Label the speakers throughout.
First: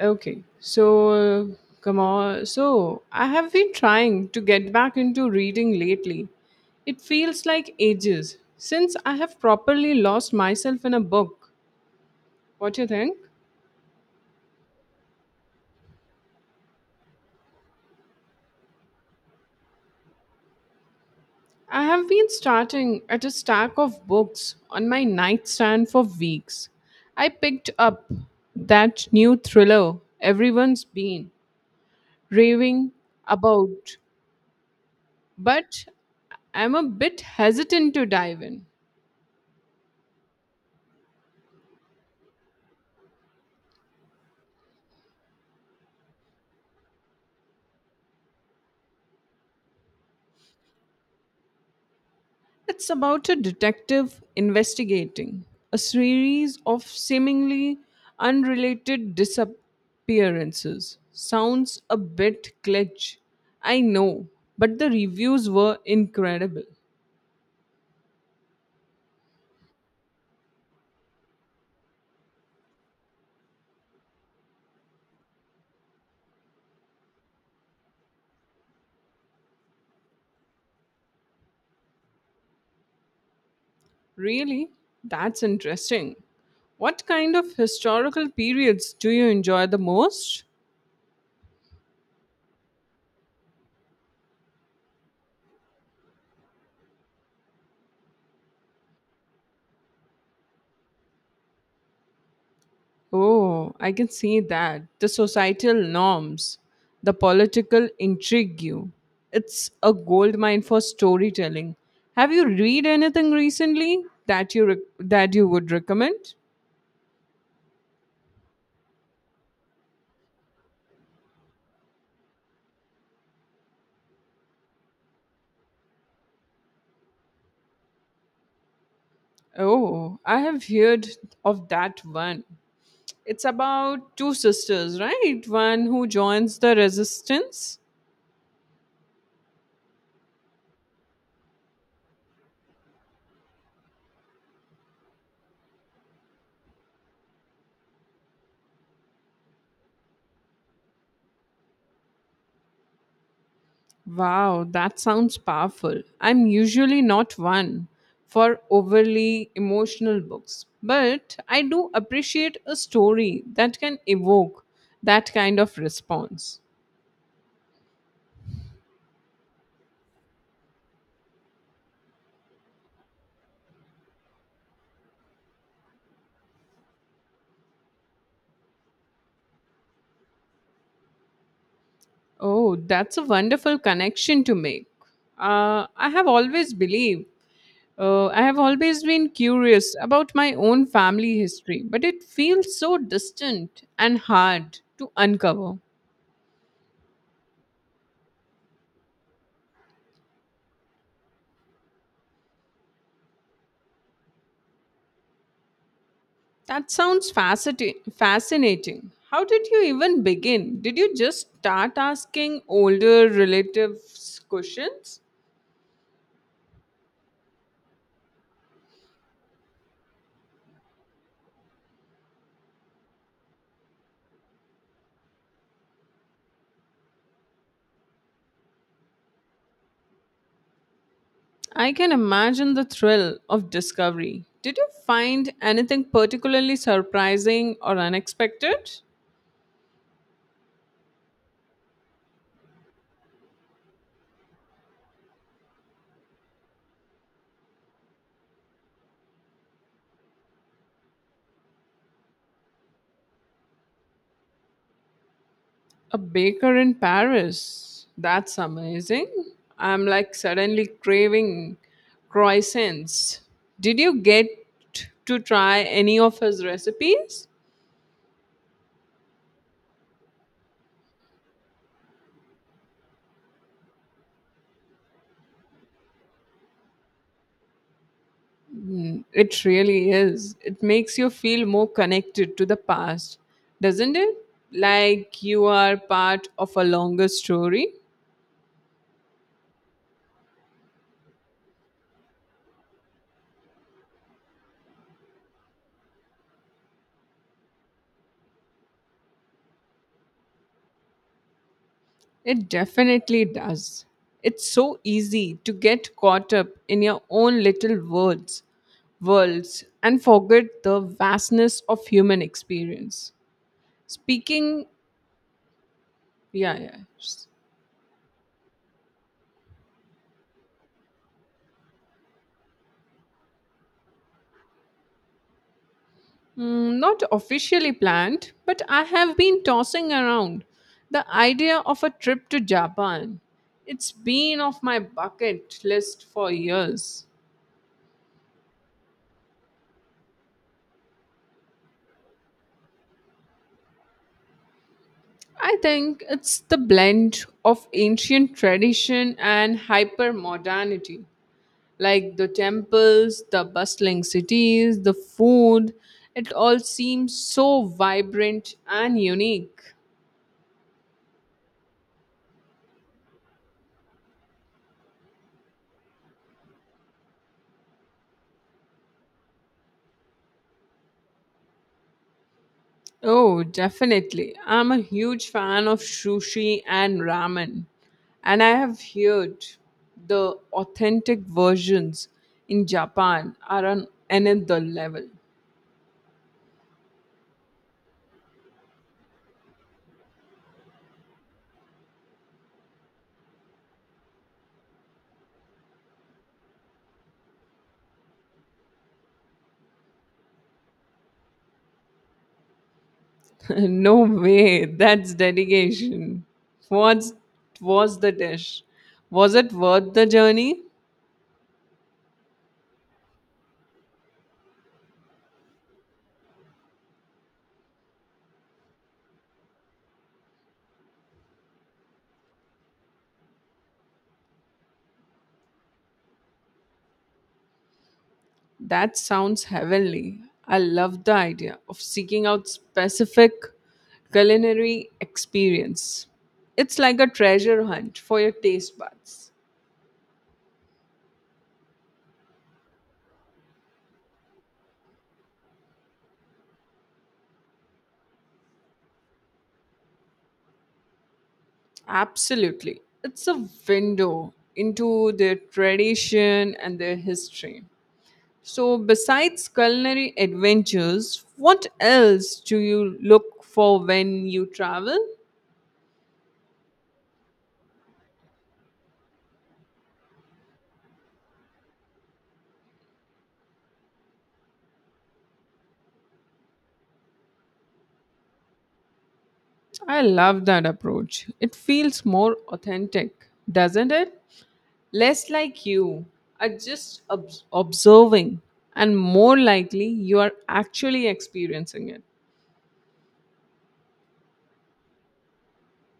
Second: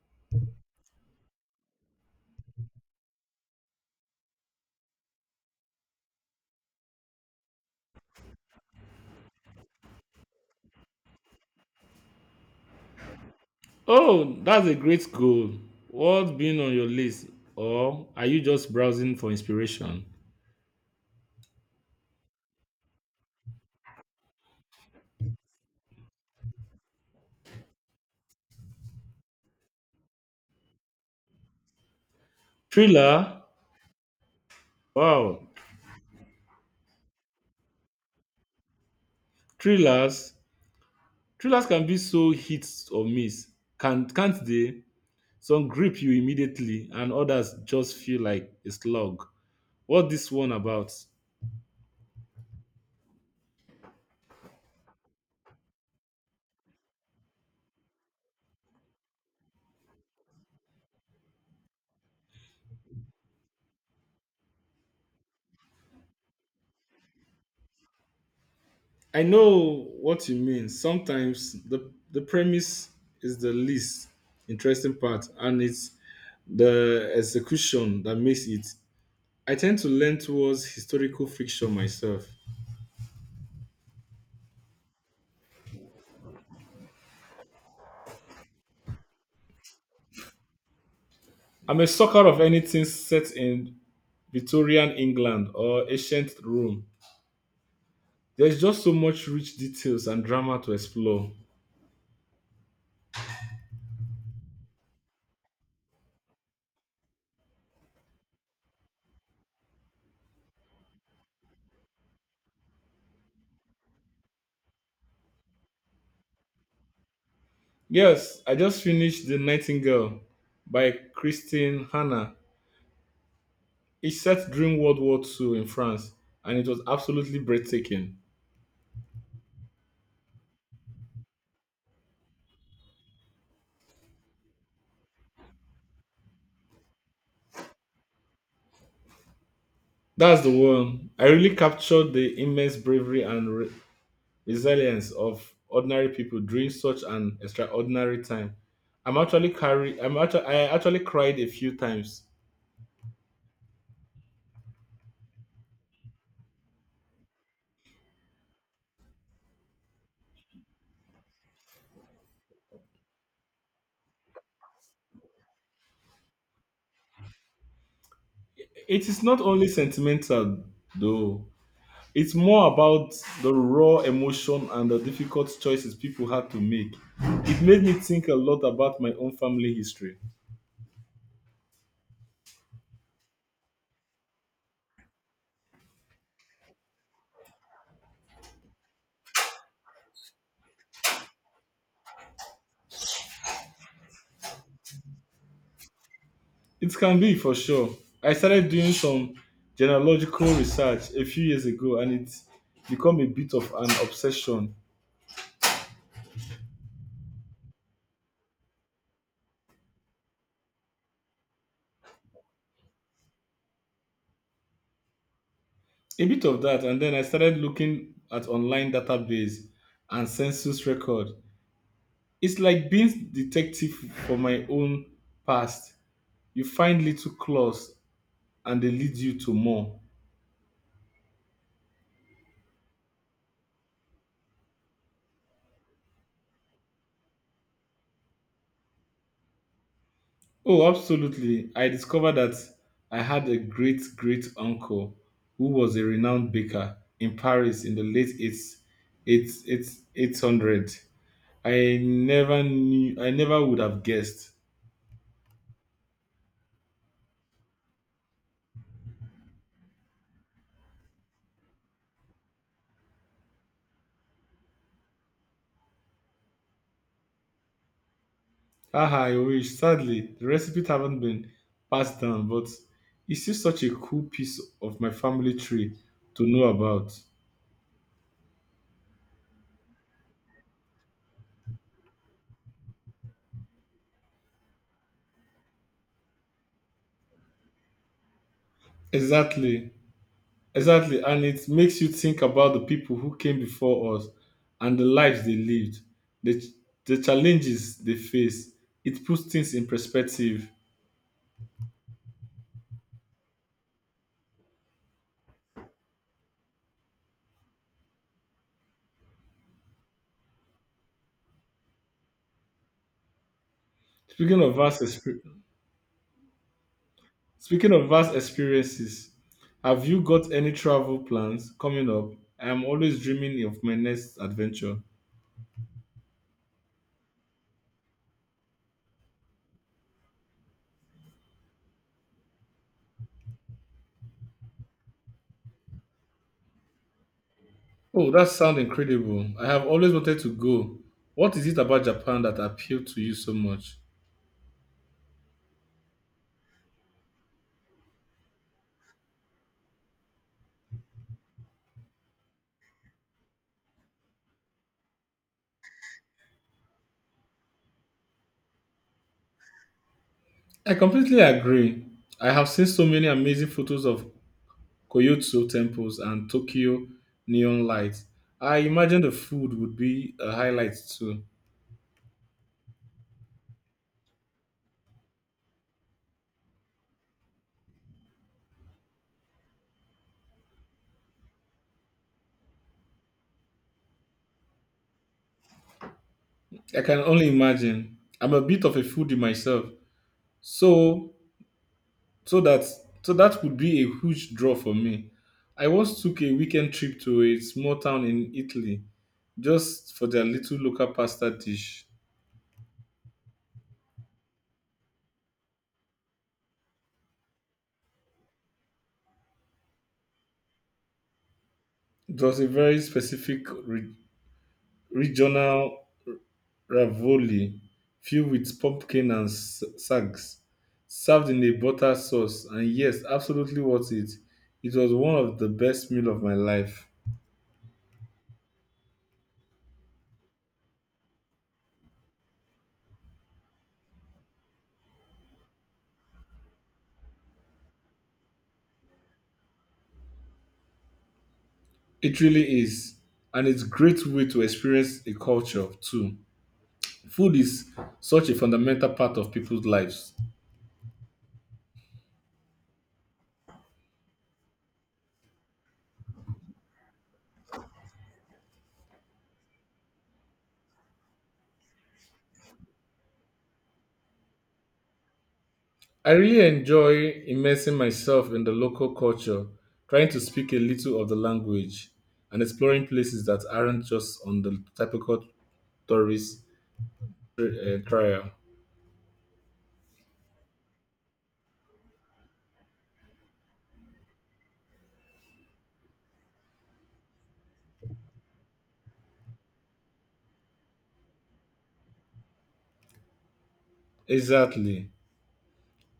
Speaker 1: Okay, so come on. So I have been trying to get back into reading lately. It feels like ages since I have properly lost myself in a book. What do you think?
Speaker 2: Oh, that's a great goal. What's been on your list? Or are you just browsing for inspiration?
Speaker 1: I have been starting at a stack of books on my nightstand for weeks. I picked up that new thriller everyone's been raving
Speaker 2: Thriller?
Speaker 1: about,
Speaker 2: Wow.
Speaker 1: but I'm a bit hesitant to dive in.
Speaker 2: Thrillers. Thrillers can be so hit or miss. Can't they? Some grip you immediately and others just feel like a slog. What this one about?
Speaker 1: It's about a detective investigating a series of seemingly unrelated disappearances. Sounds a bit glitch, I know, but the reviews were incredible.
Speaker 2: I know what you mean. Sometimes the premise is the least interesting part and it's the execution that makes it. I tend to lean towards historical fiction myself.
Speaker 1: Really? That's interesting. What kind of historical periods do you enjoy the most?
Speaker 2: I'm a sucker of anything set in Victorian England or ancient Rome. There's just so much rich details and drama to explore.
Speaker 1: Oh, I can see that. The societal norms, the political intrigue. You. It's a gold mine for storytelling. Have you read anything recently that that you would recommend?
Speaker 2: Yes, I just finished The Nightingale by Christine Hanna. It's set during World War II in France and it was absolutely breathtaking.
Speaker 1: Oh, I have heard of that one. It's about two sisters, right? One who joins the resistance.
Speaker 2: That's the one. I really captured the immense bravery and resilience of ordinary people during such an extraordinary time. I'm actually carry I'm actually I actually cried a few times.
Speaker 1: Wow, that sounds powerful. I'm usually not one for overly emotional books, but I do appreciate a story that can evoke that kind of response.
Speaker 2: It is not only sentimental though. It's more about the raw emotion and the difficult choices people had to make. It made me think a lot about my own family history.
Speaker 1: Oh, that's a wonderful connection to make. Uh, I have always believed, I have always been curious about my own family history, but it feels so distant and hard to uncover.
Speaker 2: It can be for sure. I started doing some genealogical research a few years ago and it's become a bit of an obsession.
Speaker 1: That sounds fascinating. Fascinating. How did you even begin? Did you just start asking older relatives questions?
Speaker 2: A bit of that, and then I started looking at online database and census record. It's like being detective for my own past. You find little clues and they lead you to more.
Speaker 1: I can imagine the thrill of discovery. Did you find anything particularly surprising or unexpected?
Speaker 2: Oh, absolutely. I discovered that I had a great great uncle who was a renowned baker in Paris in the late eights, 8 8 800. I never would have guessed.
Speaker 1: A baker in Paris. That's amazing. I'm like suddenly craving croissants. Did you get to try any of his recipes?
Speaker 2: Ah, I wish. Sadly, the recipes haven't been passed down, but it's still such a cool piece of my family tree to know about.
Speaker 1: Mm, it really is. It makes you feel more connected to the past, doesn't it? Like you are part of a longer story.
Speaker 2: Exactly, exactly. And it makes you think about the people who came before us and the lives they lived, the, the challenges they faced. It puts things in perspective.
Speaker 1: It definitely does. It's so easy to get caught up in your own little worlds and forget the vastness of human experience.
Speaker 2: Speaking of
Speaker 1: Speaking,
Speaker 2: vast, exper-
Speaker 1: yeah, yeah.
Speaker 2: Speaking of vast experiences, have you got any travel plans coming up? I am always dreaming of my next adventure.
Speaker 1: Mm, not officially planned, but I have been tossing around the idea of a trip to Japan. It's been off my bucket list for years.
Speaker 2: Oh, that sounds incredible. I have always wanted to go. What is it about Japan that appealed to you so much?
Speaker 1: I think it's the blend of ancient tradition and hyper modernity, like the temples, the bustling cities, the food. It all seems so vibrant and unique.
Speaker 2: I completely agree. I have seen so many amazing photos of Koyotsu temples and Tokyo neon lights. I imagine the food would be a highlight too.
Speaker 1: Oh, definitely. I'm a huge fan of sushi and ramen, and I have heard the authentic versions in Japan are on another level.
Speaker 2: I can only imagine. I'm a bit of a foodie myself, so so that that would be a huge draw for me. I once took a weekend trip to a small town in Italy just for their little local pasta dish.
Speaker 1: No way, that's dedication. What was the dish? Was it worth the journey?
Speaker 2: It was a very specific regional ravioli filled with pumpkin and sags, served in a butter sauce, and yes, absolutely worth it. It was one of the best meal of my life.
Speaker 1: That sounds heavenly. I love the idea of seeking out specific culinary experience. It's like a treasure hunt for your taste buds.
Speaker 2: It really is, and it's great way to experience a culture too. Food is such a fundamental part of people's lives.
Speaker 1: Absolutely. It's a window into their tradition and their history. So, besides culinary adventures, what else do you look for when you travel?
Speaker 2: I really enjoy immersing myself in the local culture, trying to speak a little of the language, and exploring places that aren't just on the typical tourist trail.
Speaker 1: I love that approach. It feels more authentic, doesn't it? Less like you are just observing, and more likely you are actually experiencing it.
Speaker 2: Exactly.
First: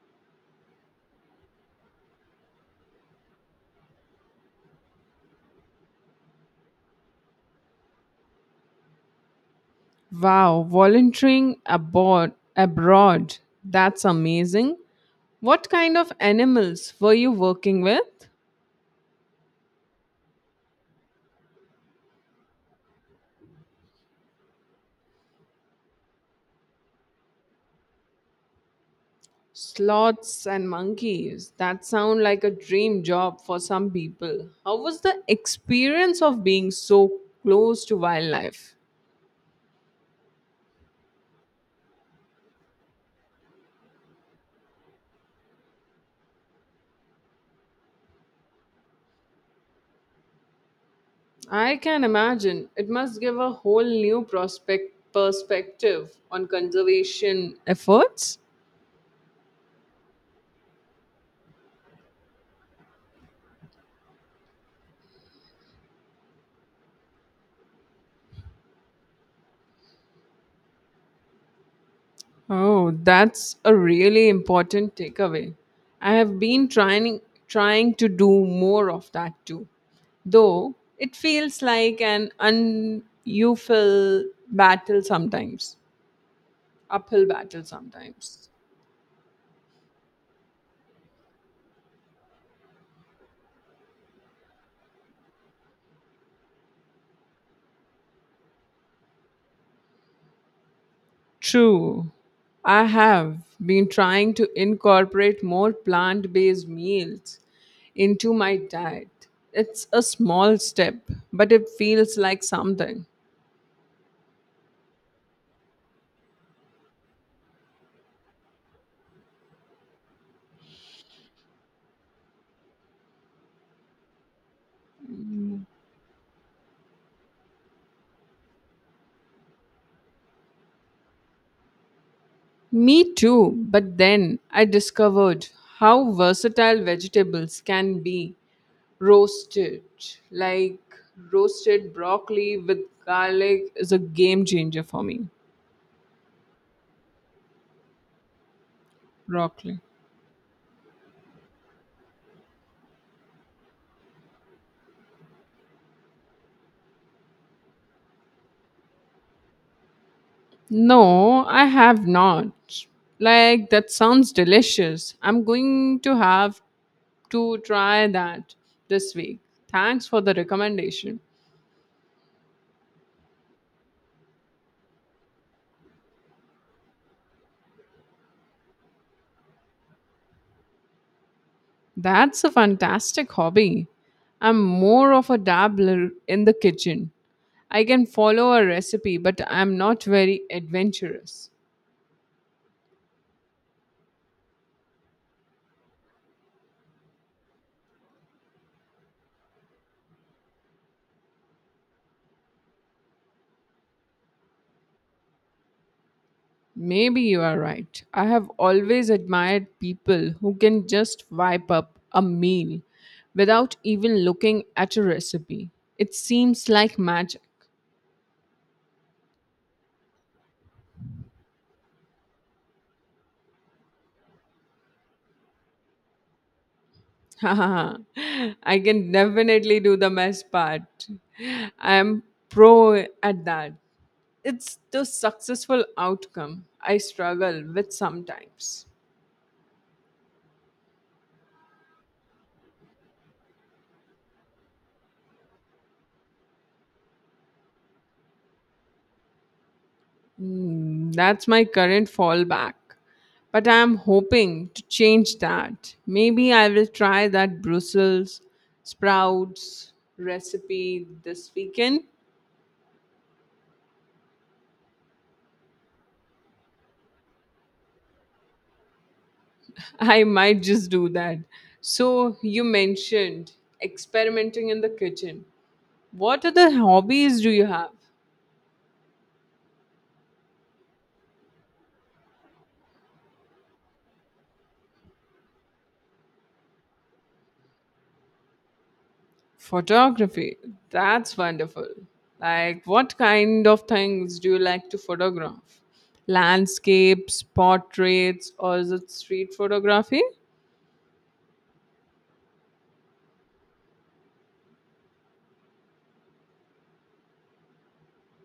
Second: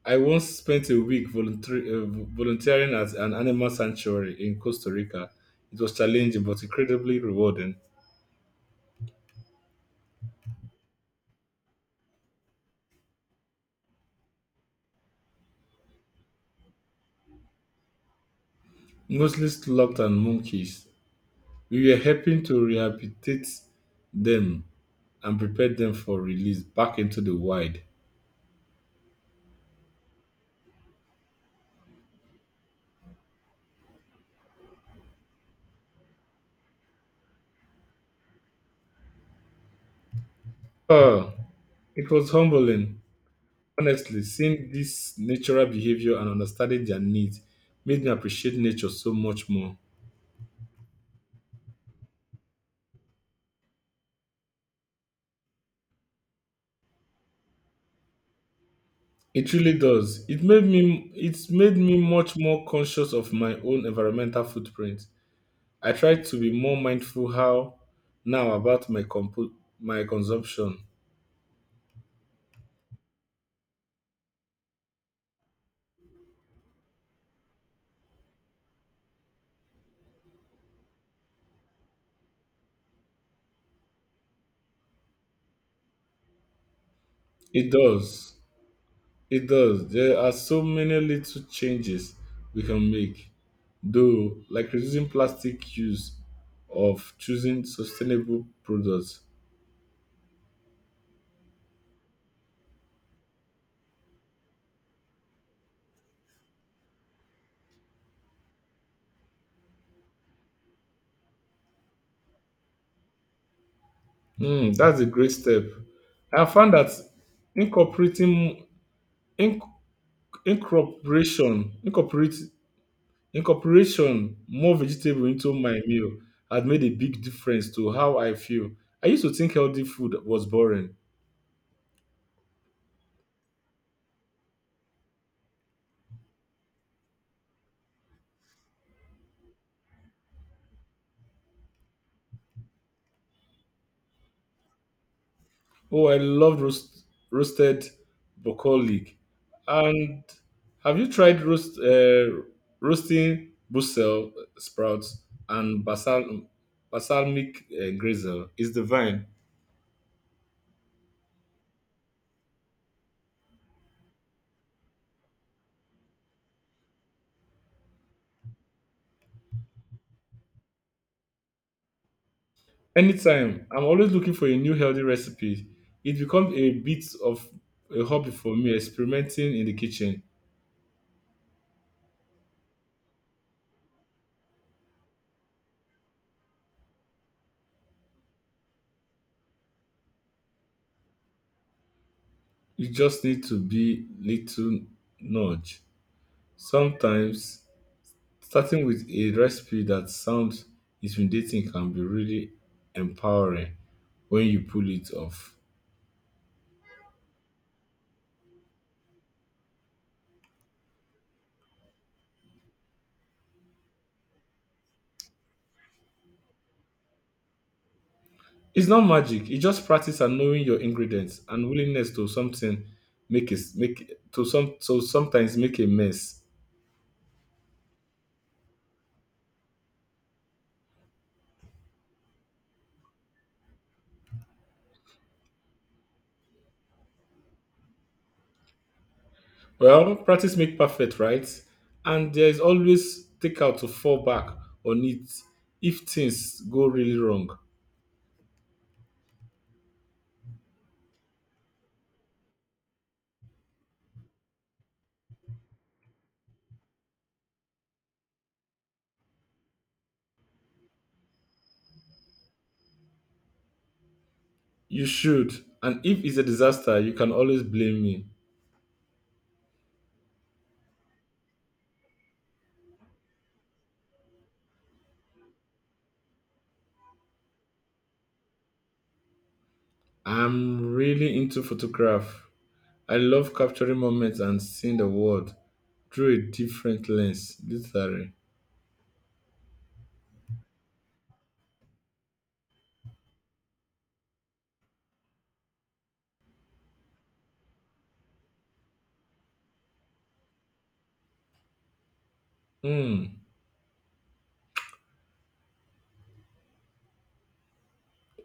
Speaker 2: I once spent a week volunteering at an animal sanctuary in Costa Rica. It was challenging but incredibly rewarding.
Speaker 1: Wow, volunteering abroad, that's amazing. What kind of animals were you working with?
Speaker 2: Mostly sloths and monkeys. We were helping to rehabilitate them and prepare them for release back into the wild.
Speaker 1: Sloths and monkeys. That sound like a dream job for some people. How was the experience of being so close to wildlife?
Speaker 2: Oh, it was humbling, honestly, seeing this natural behavior and understanding their needs made me appreciate nature so much more.
Speaker 1: I can imagine. It must give a whole new prospect perspective on conservation efforts.
Speaker 2: It really does. It's made me much more conscious of my own environmental footprint. I try to be more mindful how now about my my consumption.
Speaker 1: Oh, that's a really important takeaway. I have been trying to do more of that too. Though it feels like an unful battle sometimes. Uphill battle
Speaker 2: It does.
Speaker 1: sometimes.
Speaker 2: It does. There are so many little changes we can make. Though like reducing plastic use of choosing sustainable products.
Speaker 1: True. I have been trying to incorporate more plant based meals into my diet. It's a small step, but it feels like something.
Speaker 2: Mm, that's a great step. I have found that incorporating inc- incorporation incorporate incorporation more vegetable into my meal had made a big difference to how I feel. I used to think healthy food was boring.
Speaker 1: Me too, but then I discovered how versatile vegetables can be roasted. Like roasted broccoli with garlic is a game changer for me.
Speaker 2: Oh, I love roasted broccoli.
Speaker 1: Broccoli.
Speaker 2: And have you tried roasting Brussels sprouts and basal balsamic grisel? It's divine.
Speaker 1: No, I have not. Like, that sounds delicious. I'm going to have to try that this week. Thanks for the recommendation.
Speaker 2: Anytime, I'm always looking for a new healthy recipe. It becomes a bit of a hobby for me, experimenting in the kitchen.
Speaker 1: That's a fantastic hobby. I'm more of a dabbler in the kitchen. I can follow a recipe, but I'm not very adventurous.
Speaker 2: You just need to be little nudge. Sometimes starting with a recipe that sounds intimidating can be really empowering when you pull it off.
Speaker 1: Maybe you are right. I have always admired people who can just wipe up a meal without even looking at a recipe. It seems like magic.
Speaker 2: It's not magic. It's just practice and knowing your ingredients and willingness to something make it make to some so sometimes make a mess.
Speaker 1: I can definitely do the mess part. I am pro at that. It's the successful outcome I struggle with sometimes.
Speaker 2: Well, practice make perfect, right? And there is always takeout to fall back on it if things go really wrong.
Speaker 1: Mm, that's my current fallback. But I'm hoping to change that. Maybe I will try that Brussels sprouts recipe this weekend.
Speaker 2: You should. And if it's a disaster, you can always blame me.
Speaker 1: I might just do that. So, you mentioned experimenting in the kitchen. What other hobbies do you have?
Speaker 2: I'm really into photograph. I love capturing moments and seeing the world through a different lens, literally.
Speaker 1: Photography. That's wonderful. Like, what kind of things do you like to photograph? Landscapes, portraits, or is it street photography?
Speaker 2: Hmm.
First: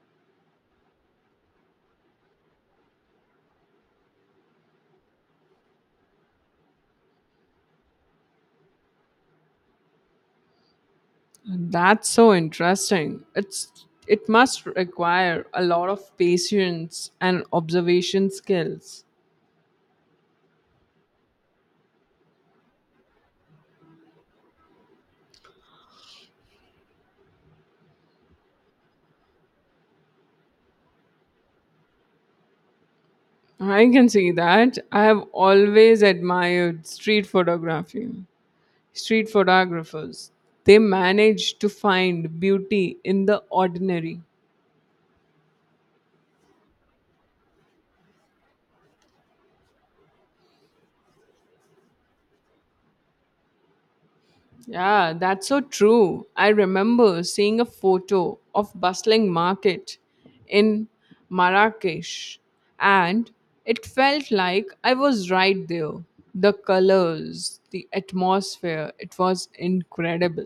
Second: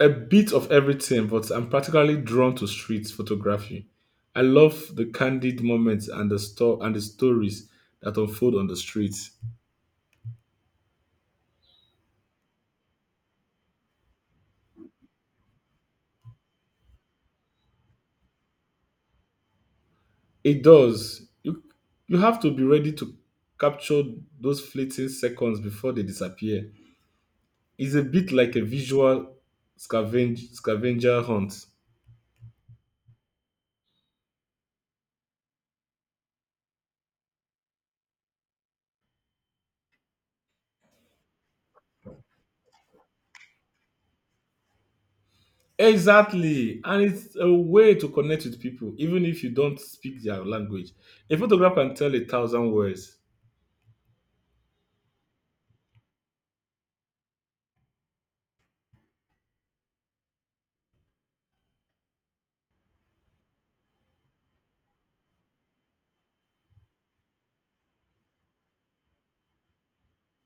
Speaker 2: A bit of everything, but I'm particularly drawn to street photography. I love the candid moments and the store and the stories that unfold on the streets.
Speaker 1: That's so interesting. It must require a lot of patience and observation skills.
Speaker 2: It does. You have to be ready to capture those fleeting seconds before they disappear. It's a bit like a visual scavenger hunt.
Speaker 1: I can see that. I have always admired street photography. Street photographers, they manage to find beauty in the ordinary.
Speaker 2: Exactly. And it's a way to connect with people, even if you don't speak their language. A photograph can tell a thousand words.
Speaker 1: Yeah, that's so true. I remember seeing a photo of bustling market in Marrakesh and it felt like I was right there. The colors, the atmosphere, it was incredible.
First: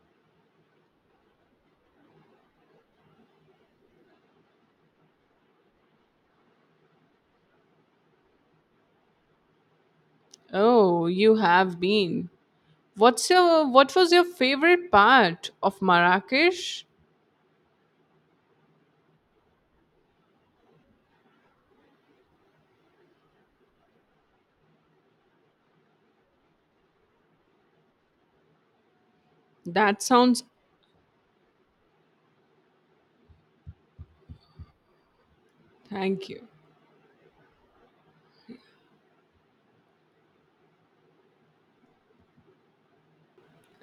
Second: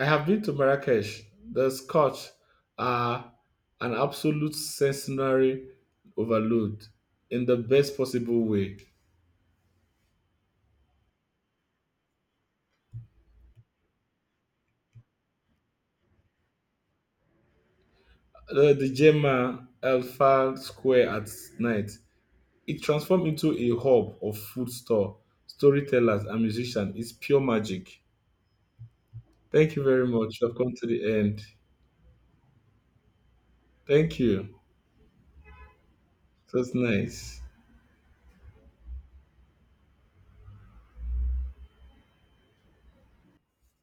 Speaker 2: I have been to Marrakesh. The Scotch are an absolute sensory overload in the best possible way.
Speaker 1: Oh, you have been. What was your favorite part of Marrakesh?
Speaker 2: The Gemma Alpha Square at night. It transformed into a hub of storytellers, and musicians. It's pure magic. Thank you
Speaker 1: That
Speaker 2: very much.
Speaker 1: sounds
Speaker 2: I've come to the end. Thank you.
Speaker 1: thank you.
Speaker 2: That's nice.